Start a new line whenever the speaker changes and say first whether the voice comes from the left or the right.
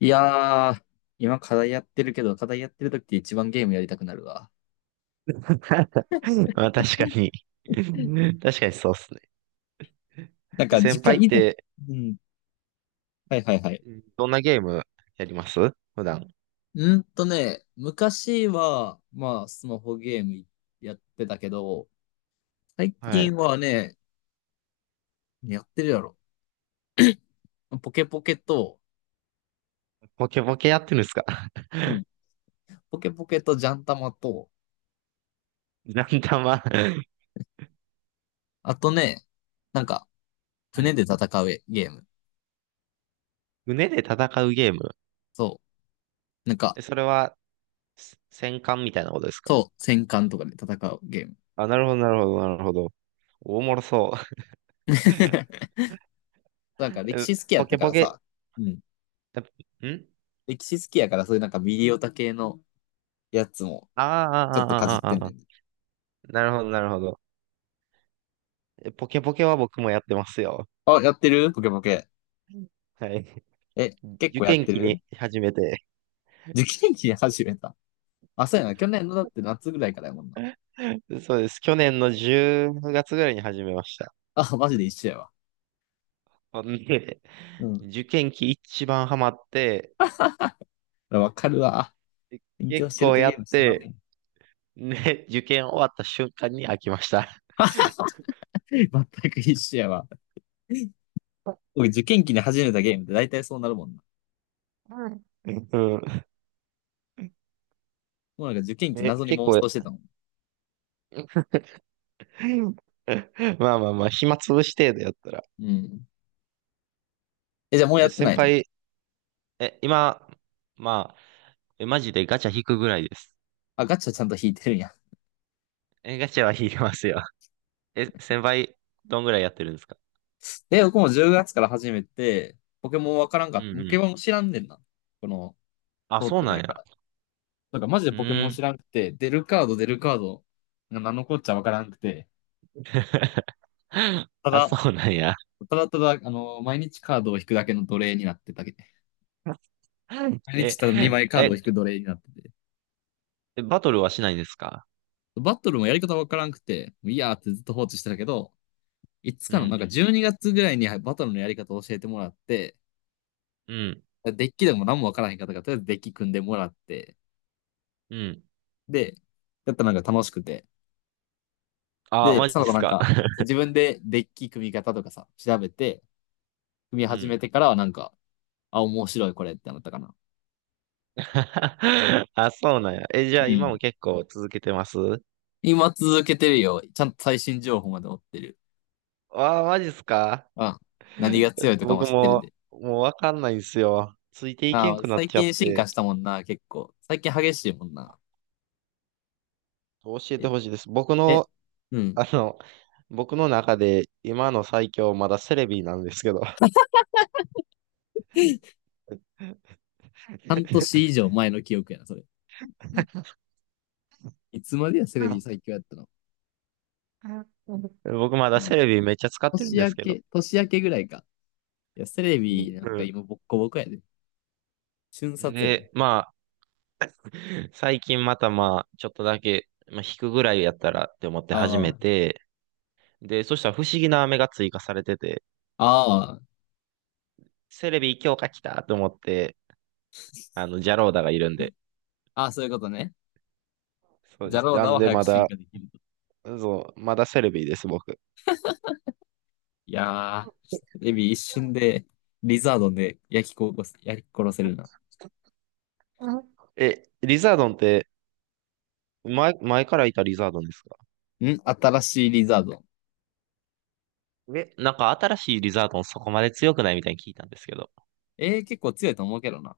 left: いやー、今課題やってるけど、課題やってる時って一番ゲームやりたくなるわ。
right: まあ確かに 確かにそうっすね。
left: なん
right: で
left: か、時
right: 先輩
left: 間
right: っ
left: 以前、
right: て、
left: うん。はいはいはい。
right: どんなゲームやります普段。
left: 昔は、まあ、スマホゲームやってたけど、最
right: は
left: 近
right: い。
left: はね、やってるやろ。ポケポケと、
right: ポケポケやってるんですか？
left: うん。ポケポケとジャンタマと、
right: ランダマ
left: あとね、なんか、
right: はい、
left: 船で戦うゲーム。
right: 胸で戦うゲーム。
left: そう。なんか、
right: え、それは、戦艦みたいなことですか？
left: そう、戦艦とかで戦うゲーム。
right: あ、なるほど、なるほど、なるほど。おもろそう。え、
left: なんか、歴史好きやっ
right: ポ
left: た
right: ケ
left: か
right: ポ
left: ら
right: ケ、
left: さ、うん。
right: えん
left: 歴史好きやから、そういうなんかミリオタ系のやつも、
right: あ
left: ちょっとかじっ
right: あ、あーあー、
left: て
right: あ
left: ん
right: ーあー、
left: ね
right: あ
left: ん。
right: ーなるほど、なるほど。え、ポケポケは僕もやってますよ。
left: あ、やってるポケポケ。
right: はい。
left: え、結
right: 受
left: 構やっ
right: 験
left: て
right: 期に
left: る？
right: 始めて。
left: 受験期に始めた。あ、そうやな。去年のだって夏ぐらいからやもんな。
right: そうです。去年の10月ぐらいに始めました。
left: あ、マジで一緒やわ。
right: ほんで、
left: う ん。
right: 受験期一番ハマって、
left: わかるわ。勉強し
right: 結
left: てる
right: 構
left: とゲ
right: や
left: ーム
right: っ
left: したな、も
right: て、
left: う。
right: ね、受験終わった瞬間に飽きました。
left: あ、全く一緒やわ。僕、受験期に始めたゲームって大体そうなるもんな。
right: うん。
left: もうなんか受験期
right: ね、
left: 謎に
right: 結
left: 妄
right: 構、
left: 想してたもん。
right: まあまあまあ、暇つぶし程度やったら。
left: うん。え、じゃあもうや
right: え、
left: ってな
right: 先
left: いの？
right: 輩、え、今、まあ、え、マジでガチャ引くぐらいです。
left: あ、ガチャちゃんと引いてるんや。
right: え、ガチャは引きますよ。え、先輩、どんぐらいやってるんですか？
left: え、僕も10月から始めて、ポケモンわからんか
right: う
left: った。
right: ん
left: ポ
right: う
left: ケ
right: ん。
left: モン知らんねんな。この、
right: あ、
left: 通っ
right: そう
left: てな
right: なん
left: いから。
right: や。
left: だからマジで
right: う
left: ポケモ
right: ー
left: ン
right: ん。
left: 知らんくて、出るカード出るカード、なんのこっちゃわからんくて、た
right: あ、
left: だ、
right: そうなんや。
left: ただただ、あの、毎日カードを引くだけの奴隷になってたけど、毎日
right: え、
left: ただ2枚カー
right: え、
left: ドを引く奴隷になってて、
right: バトルはしないんですか？
left: バトルもやり方わからんくて、もういいやーってずっと放置してたけど、いつ
right: う
left: かの、なん
right: ん、
left: か12月ぐらいにバトルのやり方を教えてもらって、
right: うん、
left: デッキでも何もわからへんかったから、とりあえずデッキ組んでもらって、
right: うん。
left: で、やったらなんか楽しくて、
right: あ、
left: で、
right: マジ
left: そ
right: で
left: の子
right: す
left: なん
right: か？
left: か、自分でデッキ組み方とかさ、調べて、組み
right: う
left: 始め
right: ん。
left: てからはなんか、あ、面白いこれってなったかな。
right: あ、そうなんや。え、じゃあ
left: う
right: 今
left: ん。
right: も結構続けてます？
left: 今続けてるよ。ちゃんと最新情報まで追ってる。
right: あ、マジですか？
left: あ、何が強いとかも
right: 僕
left: 知ってるん
right: も、
left: で。
right: もうわかんないんですよ。ついていけん
left: あ、
right: くなっ
left: 最
right: ちゃっ
left: 近進化
right: て、
left: したもんな、結構。最近激しいもんな。
right: 教え
left: え、
right: てほしいです。僕
left: え、
right: の、
left: うん。
right: あの、僕の中で今の最強まだセレビなんですけど。
left: 半 年以上前の記憶やな、それ。いつまでや、セレビ最強やったの。
right: 僕まだセレビめっちゃ使ってるん
left: 年
right: です
left: 明
right: けど。
left: け、年明けぐらいか。いや、セレ
right: う
left: ビなんか
right: ん、
left: 今ボッコボコやで。瞬殺やで。
right: で、まあ、最近またまあ、ちょっとだけ、まあ、引くぐらいやったらって思って始
left: あ
right: め
left: あ。
right: て、で、そしたら不思議な飴が追加されてて、
left: ああ。
right: セレビ強化来たと思って、あの、ジャローダがいるんで。
left: ああ、そういうことね。
right: そう
left: ジ
right: で
left: ャ
right: す。
left: ロー
right: な
left: ダ
right: ん
left: を
right: で
left: 早く
right: ま
left: 進
right: だ、
left: 化できると。
right: そう、まだセレビです、僕。
left: いやー、エビ一瞬でリザードンで焼き殺す、焼き殺せるな。
right: うん。え、リザードンって、前からいたリザードンですか？
left: ん、新しいリザードン。
right: え、なんか新しいリザードンそこまで強くないみたいに聞いたんですけど。
left: えー、結構強いと思うけどな。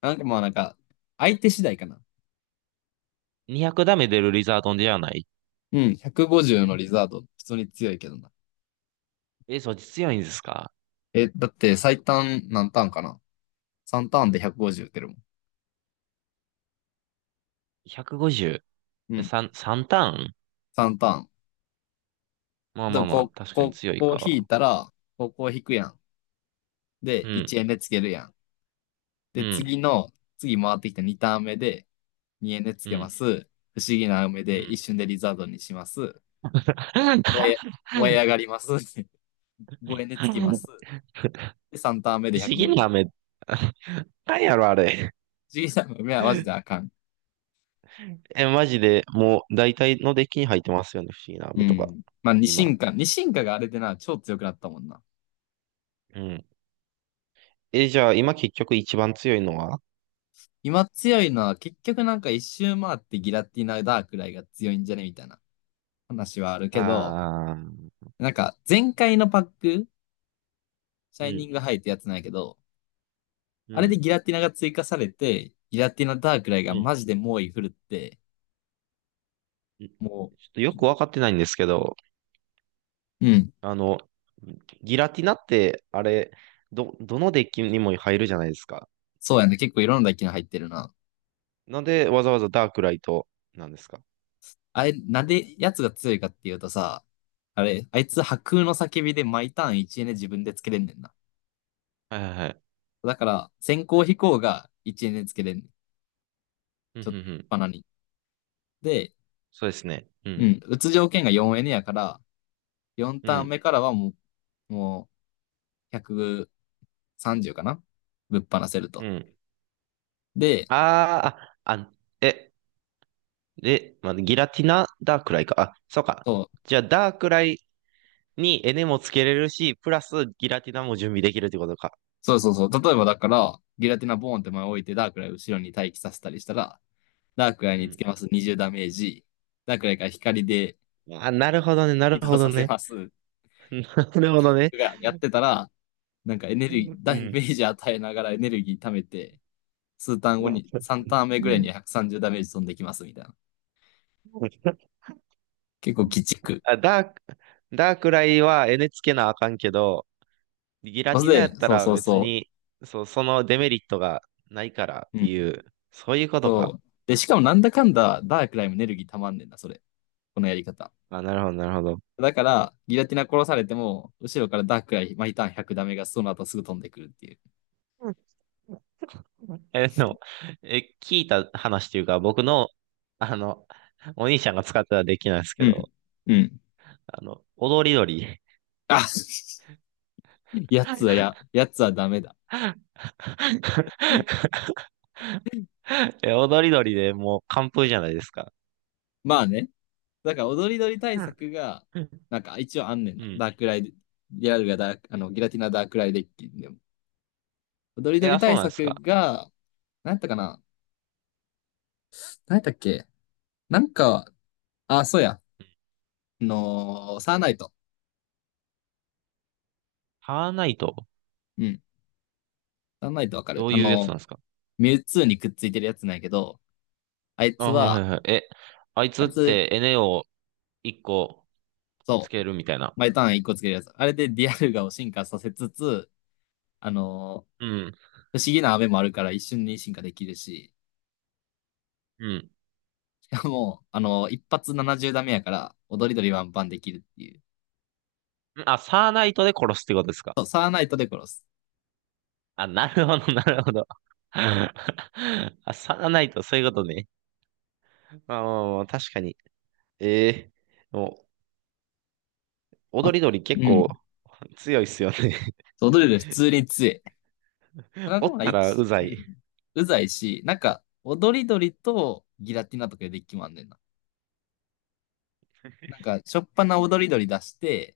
left: なんかまあなんか、相手次第かな。
right: 200ダメ出るリザードンではない？
left: うん、150のリ
right: ん、
left: ザードン、普通に強いけどな。
right: え、そっち強いんですか？
left: え、だって最短何ターンかな？ 3 ターンで150打てるもん。う
right: 150。
left: ん、
right: 3、三ターン、
left: 3ターン。
right: まあ
left: で
right: ま
left: も
right: あま
left: こ
right: あ、
left: う、
right: 確かに
left: こう、
right: 強い
left: こう引い
right: か。
left: たら、こう、こを引くやん。
right: う
left: で、1
right: ん、
left: 円でつけるやん。
right: う
left: で、
right: ん、
left: 次の、次回ってきた2ターン目で、2えんでつ
right: う
left: けま
right: ん、
left: す。不思議な雨
right: う
left: で一
right: ん。
left: 瞬でリザードにします。燃え、燃え上がります。ごえんでつきます。
right: 不
left: で、3ターン目で
right: 思議な
left: 150。
right: 飴。なんやろ、あれ。
left: 不思議な雨はマジであかん。
right: え、マジで、もう、大体のデッキに入ってますよね、不思議な
left: う
right: 飴とか。
left: ん。まあ、二
right: 今。
left: 進化。二進化があれでな、超強くなったもんな。
right: うん。え、じゃあ、今結局一番強いのは？
left: 今強いのは結局なんか一周回ってギラティナダークライが強いんじゃねみたいな話はあるけど、
right: ああー、
left: なんか前回のパック、シ
right: う
left: ャイニ
right: ん、
left: ングハイってやつなんやけど、
right: う
left: あれで
right: ん、
left: ギラティナが追加されて、ギラティナダークライ
right: う
left: が
right: ん。
left: マジで猛威振るって、
right: うん、ちょ
left: も
right: っとよくわかってないんですけど、
left: う、うん、
right: あの、ギラティナって、あれ、どのデッキにも入るじゃないですか。
left: そうやね。結構いろんな機能入ってるな。
right: なんでわざわざダークライトなんですか？
left: あれ、なんでやつが強いかっていうとさ、あれ、あいつ破空の叫びで毎ターン1エネ自分でつけれんねんな。
right: はいはいはい。
left: だから、先行飛行が1エネつけれんねん。
right: うん、う
left: ち
right: ん、
left: ょっと
right: うん。
left: バナに。で、
right: そうですね。う
left: う
right: ん、
left: ん、打つ条件が4エネやから、4
right: う
left: ターン
right: ん、
left: 目からはもう、もう130かなぶっ放せる
right: う
left: と。
right: ん。
left: で、
right: あーあ、あ、え、で、まあ、ギラティナダークライか。あ、そうか。
left: そう、
right: じゃあ、ダークライにエネもつけれるし、プラスギラティナも準備できるってことか。
left: そうそうそう。例えばだから、ギラティナボーンって前置いてダークライ後ろに待機させたりしたら、ダークライ
right: う
left: につ
right: ん。
left: けます20ダメージ。ダークライから光で
right: あ、なるほどね、な
left: 移
right: る
left: 動
right: ほど
left: させ
right: ね。
left: ます。
right: なるほどね。
left: がやってたら、なんかエネ
right: う
left: ルギー、ダメ
right: ん。
left: ージ与えながらエネルギー貯めて、数ターン後に、3タ ーン目ぐ
right: う
left: らい
right: ん、
left: に130ダメージ飛んできますみたいな。結構鬼畜。
right: あ、ダーク、ダークライはエネつけなあかんけど、ギラ
left: そ
right: ティナや
left: れ
right: っ
left: で、
right: た
left: そう
right: ら
left: そう
right: 別
left: そ
right: に、そう、そのデメリットがないからっ
left: う。う
right: てい
left: ん。
right: う、そういうことか。
left: そう。で、しかもなんだかんだ、ダークライもエネルギー溜まんねんな、それ。このやり方。
right: あ、なるほど、なるほど。
left: だから、ギラティナ殺されても、後ろからダークライ、毎ターン100ダメがその後すぐ飛んでくるっていう。
right: え、でも、え、聞いた話というか、僕の、あの、お兄ちゃんが使ってはできないです
left: う
right: けど、
left: ん。うん。
right: あの、踊り鳥。
left: あ、 やつはや、やつはダメだ。
right: え、踊り鳥でもう完封じゃないですか。
left: まあね。だから踊り鳥対
right: うん。
left: 策が、なんか一応あんねん
right: う
left: な。
right: ん。
left: ダークライで、ギラルがダーク、あの、ギラティナダークライデッキでも。踊り
right: い
left: 鳥
right: や、そう
left: 対
right: なんです
left: 策
right: か。
left: が、なんやったかな、なんやったっけ、なんか、あ、そうや。あのーサーナイト。
right: ハーナイト、
left: うん。サーナイトわかる。
right: どう
left: あ
right: いうやつ
left: の
right: なん
left: ー
right: ですか？
left: ミュウツーにくっついてるやつなんやけど、あい
right: あ、
left: つ
right: はい
left: は、
right: はいはい。え、あいつ
left: あ
right: っ
left: いつ、
right: て NA を一個つ
left: そう、
right: けるみたいな。
left: 毎ターン一個つけるやつ。あれでディアルガを進化させつつ、あのー
right: うん、
left: 不思議な雨もあるから一瞬に進化できるし、
right: うん。
left: もう、あの、一発70ダメやから、踊り鳥ワンパンできるっていう。
right: あ、サーナイトで殺すってことですか。
left: そう、サーナイトで殺す。
right: あ、なるほど、なるほど。あ、サーナイト、そういうことね。まあまあまあ、確かに。ええ、もう、
left: あ、
right: 踊り鳥結
left: う
right: 構
left: ん。
right: 強いっすよね。
left: 踊り鳥普通に強い。た だ
right: お
left: で
right: っ
left: もな、
right: たらう
left: 一、
right: ざ
left: う
right: い。
left: ん。うざいし、なんか、踊り鳥とギラティナとかでデッキもあんねんな。なんか、しょっぱな踊り鳥出して、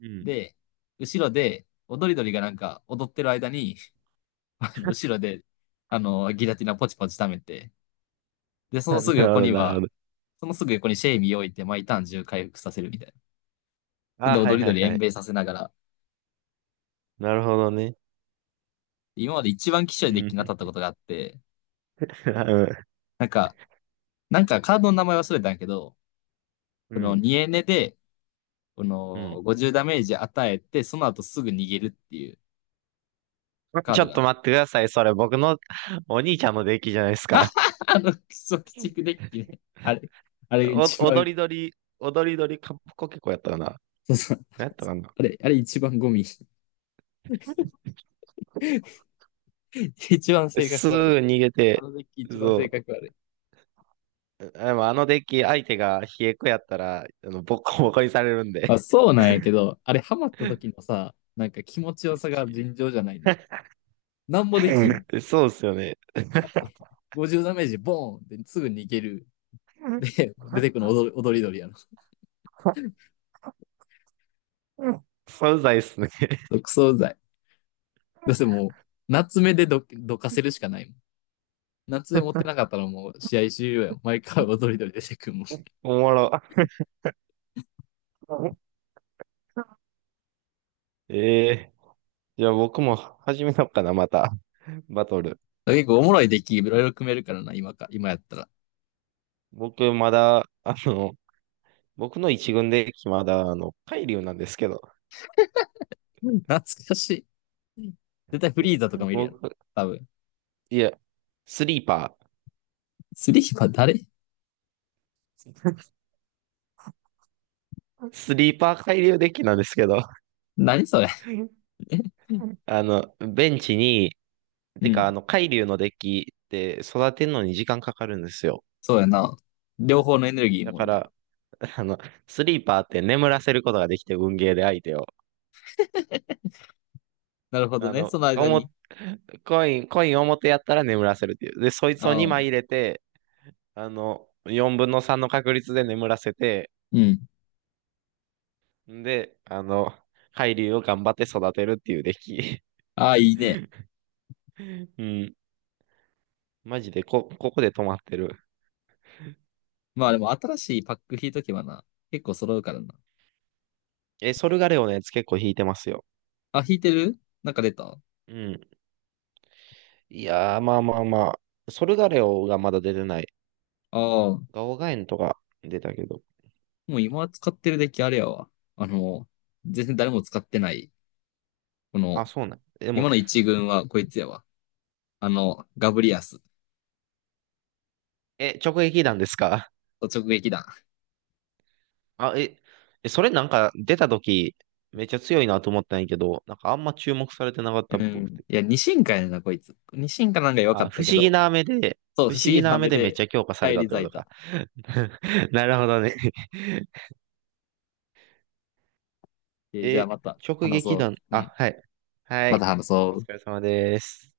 right: うん。
left: で、後ろで、踊り鳥がなんか踊ってる間に、あの後ろで、あの、ギラティナポチポチ溜めて、で、そ
right: あ、な
left: のす
right: る
left: ぐ
right: ほ
left: 横
right: ど、
left: に
right: なるほ
left: は、
right: ど。
left: そのすぐ横にシェイミー置いて、毎ターン中回復させるみたいな。そんで
right: あ、は
left: 踊
right: い
left: り
right: はい
left: 鳥
right: は
left: 延
right: い。
left: 命させながら、
right: なるほどね。
left: 今まで一番希少い
right: う
left: デッキ
right: ん。
left: に当たったことがあって、
right: うん。
left: なんか、なんかカードの名前忘れたんやけど、
right: う
left: この
right: ん。
left: 2エネで、こ
right: う
left: の
right: ん、
left: 50ダメージ与えて、その後すぐ逃げるっていうカー
right: ちょ
left: ド
right: っ
left: が、
right: と待ってください。それ僕のお兄ちゃんのデッキじゃないですか。
left: あの、クソ鬼畜デッキね。あれ、あれ一
right: お
left: 番、
right: 踊り鳥、踊り鳥りカップコケコやったかな。
left: そうそう、
right: 何やったかな。
left: あれ、あれ一番ゴミ。一番性格
right: すぐ
left: 悪い。
right: 逃げ
left: あ
right: て、
left: のデッキ一番性
right: そ
left: 格悪い。
right: う。でもあのデッキ、相手が冷え子やったら、あの、ボコボコにされるんで。
left: まあそうなんやけど、あれハマった時のさ、なんか気持ちよさが
right: き
left: 尋常じゃないね。なんもできん。
right: そうっすよね。
left: だって、50ダメージボーンってすぐ逃げる。て、出てくるの踊り踊り鳥やの、
right: そうざいっすね。
left: クソうざい。だってもう、夏目でどどかせるしかないもん。夏目持ってなかったらもう試合終了やん。毎回踊り鳥出てくるもん。
right: おもろ。ええー、じゃあ僕も始めようかな、また。バトル。
left: 結構おもろいデッキいろいろ組めるからな、今か、今やったら。
right: 僕まだ、あの、僕の一軍デッキまだ、あの、海流なんですけど、
left: うん、懐かしい。絶対フリーザとかもいるやろ。
right: 僕、
left: 多分。
right: いや、スリーパ
left: スリーは誰？
right: ー。スリーパー海流デッキなんですけど、
left: 何それ？
right: あの、ベンチに、
left: う
right: てか、あ
left: ん。
right: の、海流のデッキって育てるのに時間かかるんですよ。
left: そうやな。両方のエネルギー
right: だ
left: もん
right: か
left: な。
right: ら、あの、スリーパーって眠らせることができて、運ゲーで相手を。
left: なるほど
right: あ
left: ね。そ
right: の、
left: の
right: お
left: 間に。
right: も、コイン、コイン表やったら眠らせるっていう。で、そいつを
left: あ
right: 2枚入
left: あ。
right: れて、あの、4分の3の確率で眠らせて、
left: うん。
right: んで、あの、海流を頑張って育てるっていうデッキ。
left: ああ、いいね。
right: うん。マジでここで止まってる。
left: まあでも新しいパック引いとけばな、結構揃うからな。
right: え、ソルガレオのやつ結構弾いてますよ。
left: あ、引いてる？なんか出たあ？
right: うん。いやー、まあまあまあ。ソルガレオがまだ出てない。
left: あ
right: ガオガエンとか出たけど。
left: もう今使ってるデッキあれやわ。あの、全然誰も使ってない。この、
right: あ、そうなん。で
left: 今
right: も、
left: の一軍はこいつやわ。あの、ガブリアス。
right: え、直撃弾ですか？
left: 直撃弾。
right: あ、え、え、それなんか出た時、めっちゃ強いなと思ったんやけど、なんかあんま注目されてなかった
left: う
right: っぽく
left: ん。
right: て。
left: いや、二進化やねんな、こいつ。二進化なんか弱か
right: あ、
left: っ
right: 不
left: た
right: 思
left: け
right: 議
left: ど、
right: な目で、
left: そう、
right: 不
left: 不
right: 思
left: 思議
right: 議な
left: な
right: 目
left: 目
right: でめっち
left: で
right: ゃ強化され
left: 帰
right: たっ
left: り
right: てこ
left: 咲い
right: と
left: た。
right: か。なるほどね。
left: えーじゃあ
right: え、
left: また
right: 直
left: 話
right: 撃
left: そ
right: 弾。
left: う。う
right: あ、
left: ん。
right: はい。は
left: また
right: い。
left: 話そ
right: お
left: う。
right: 疲れ様です。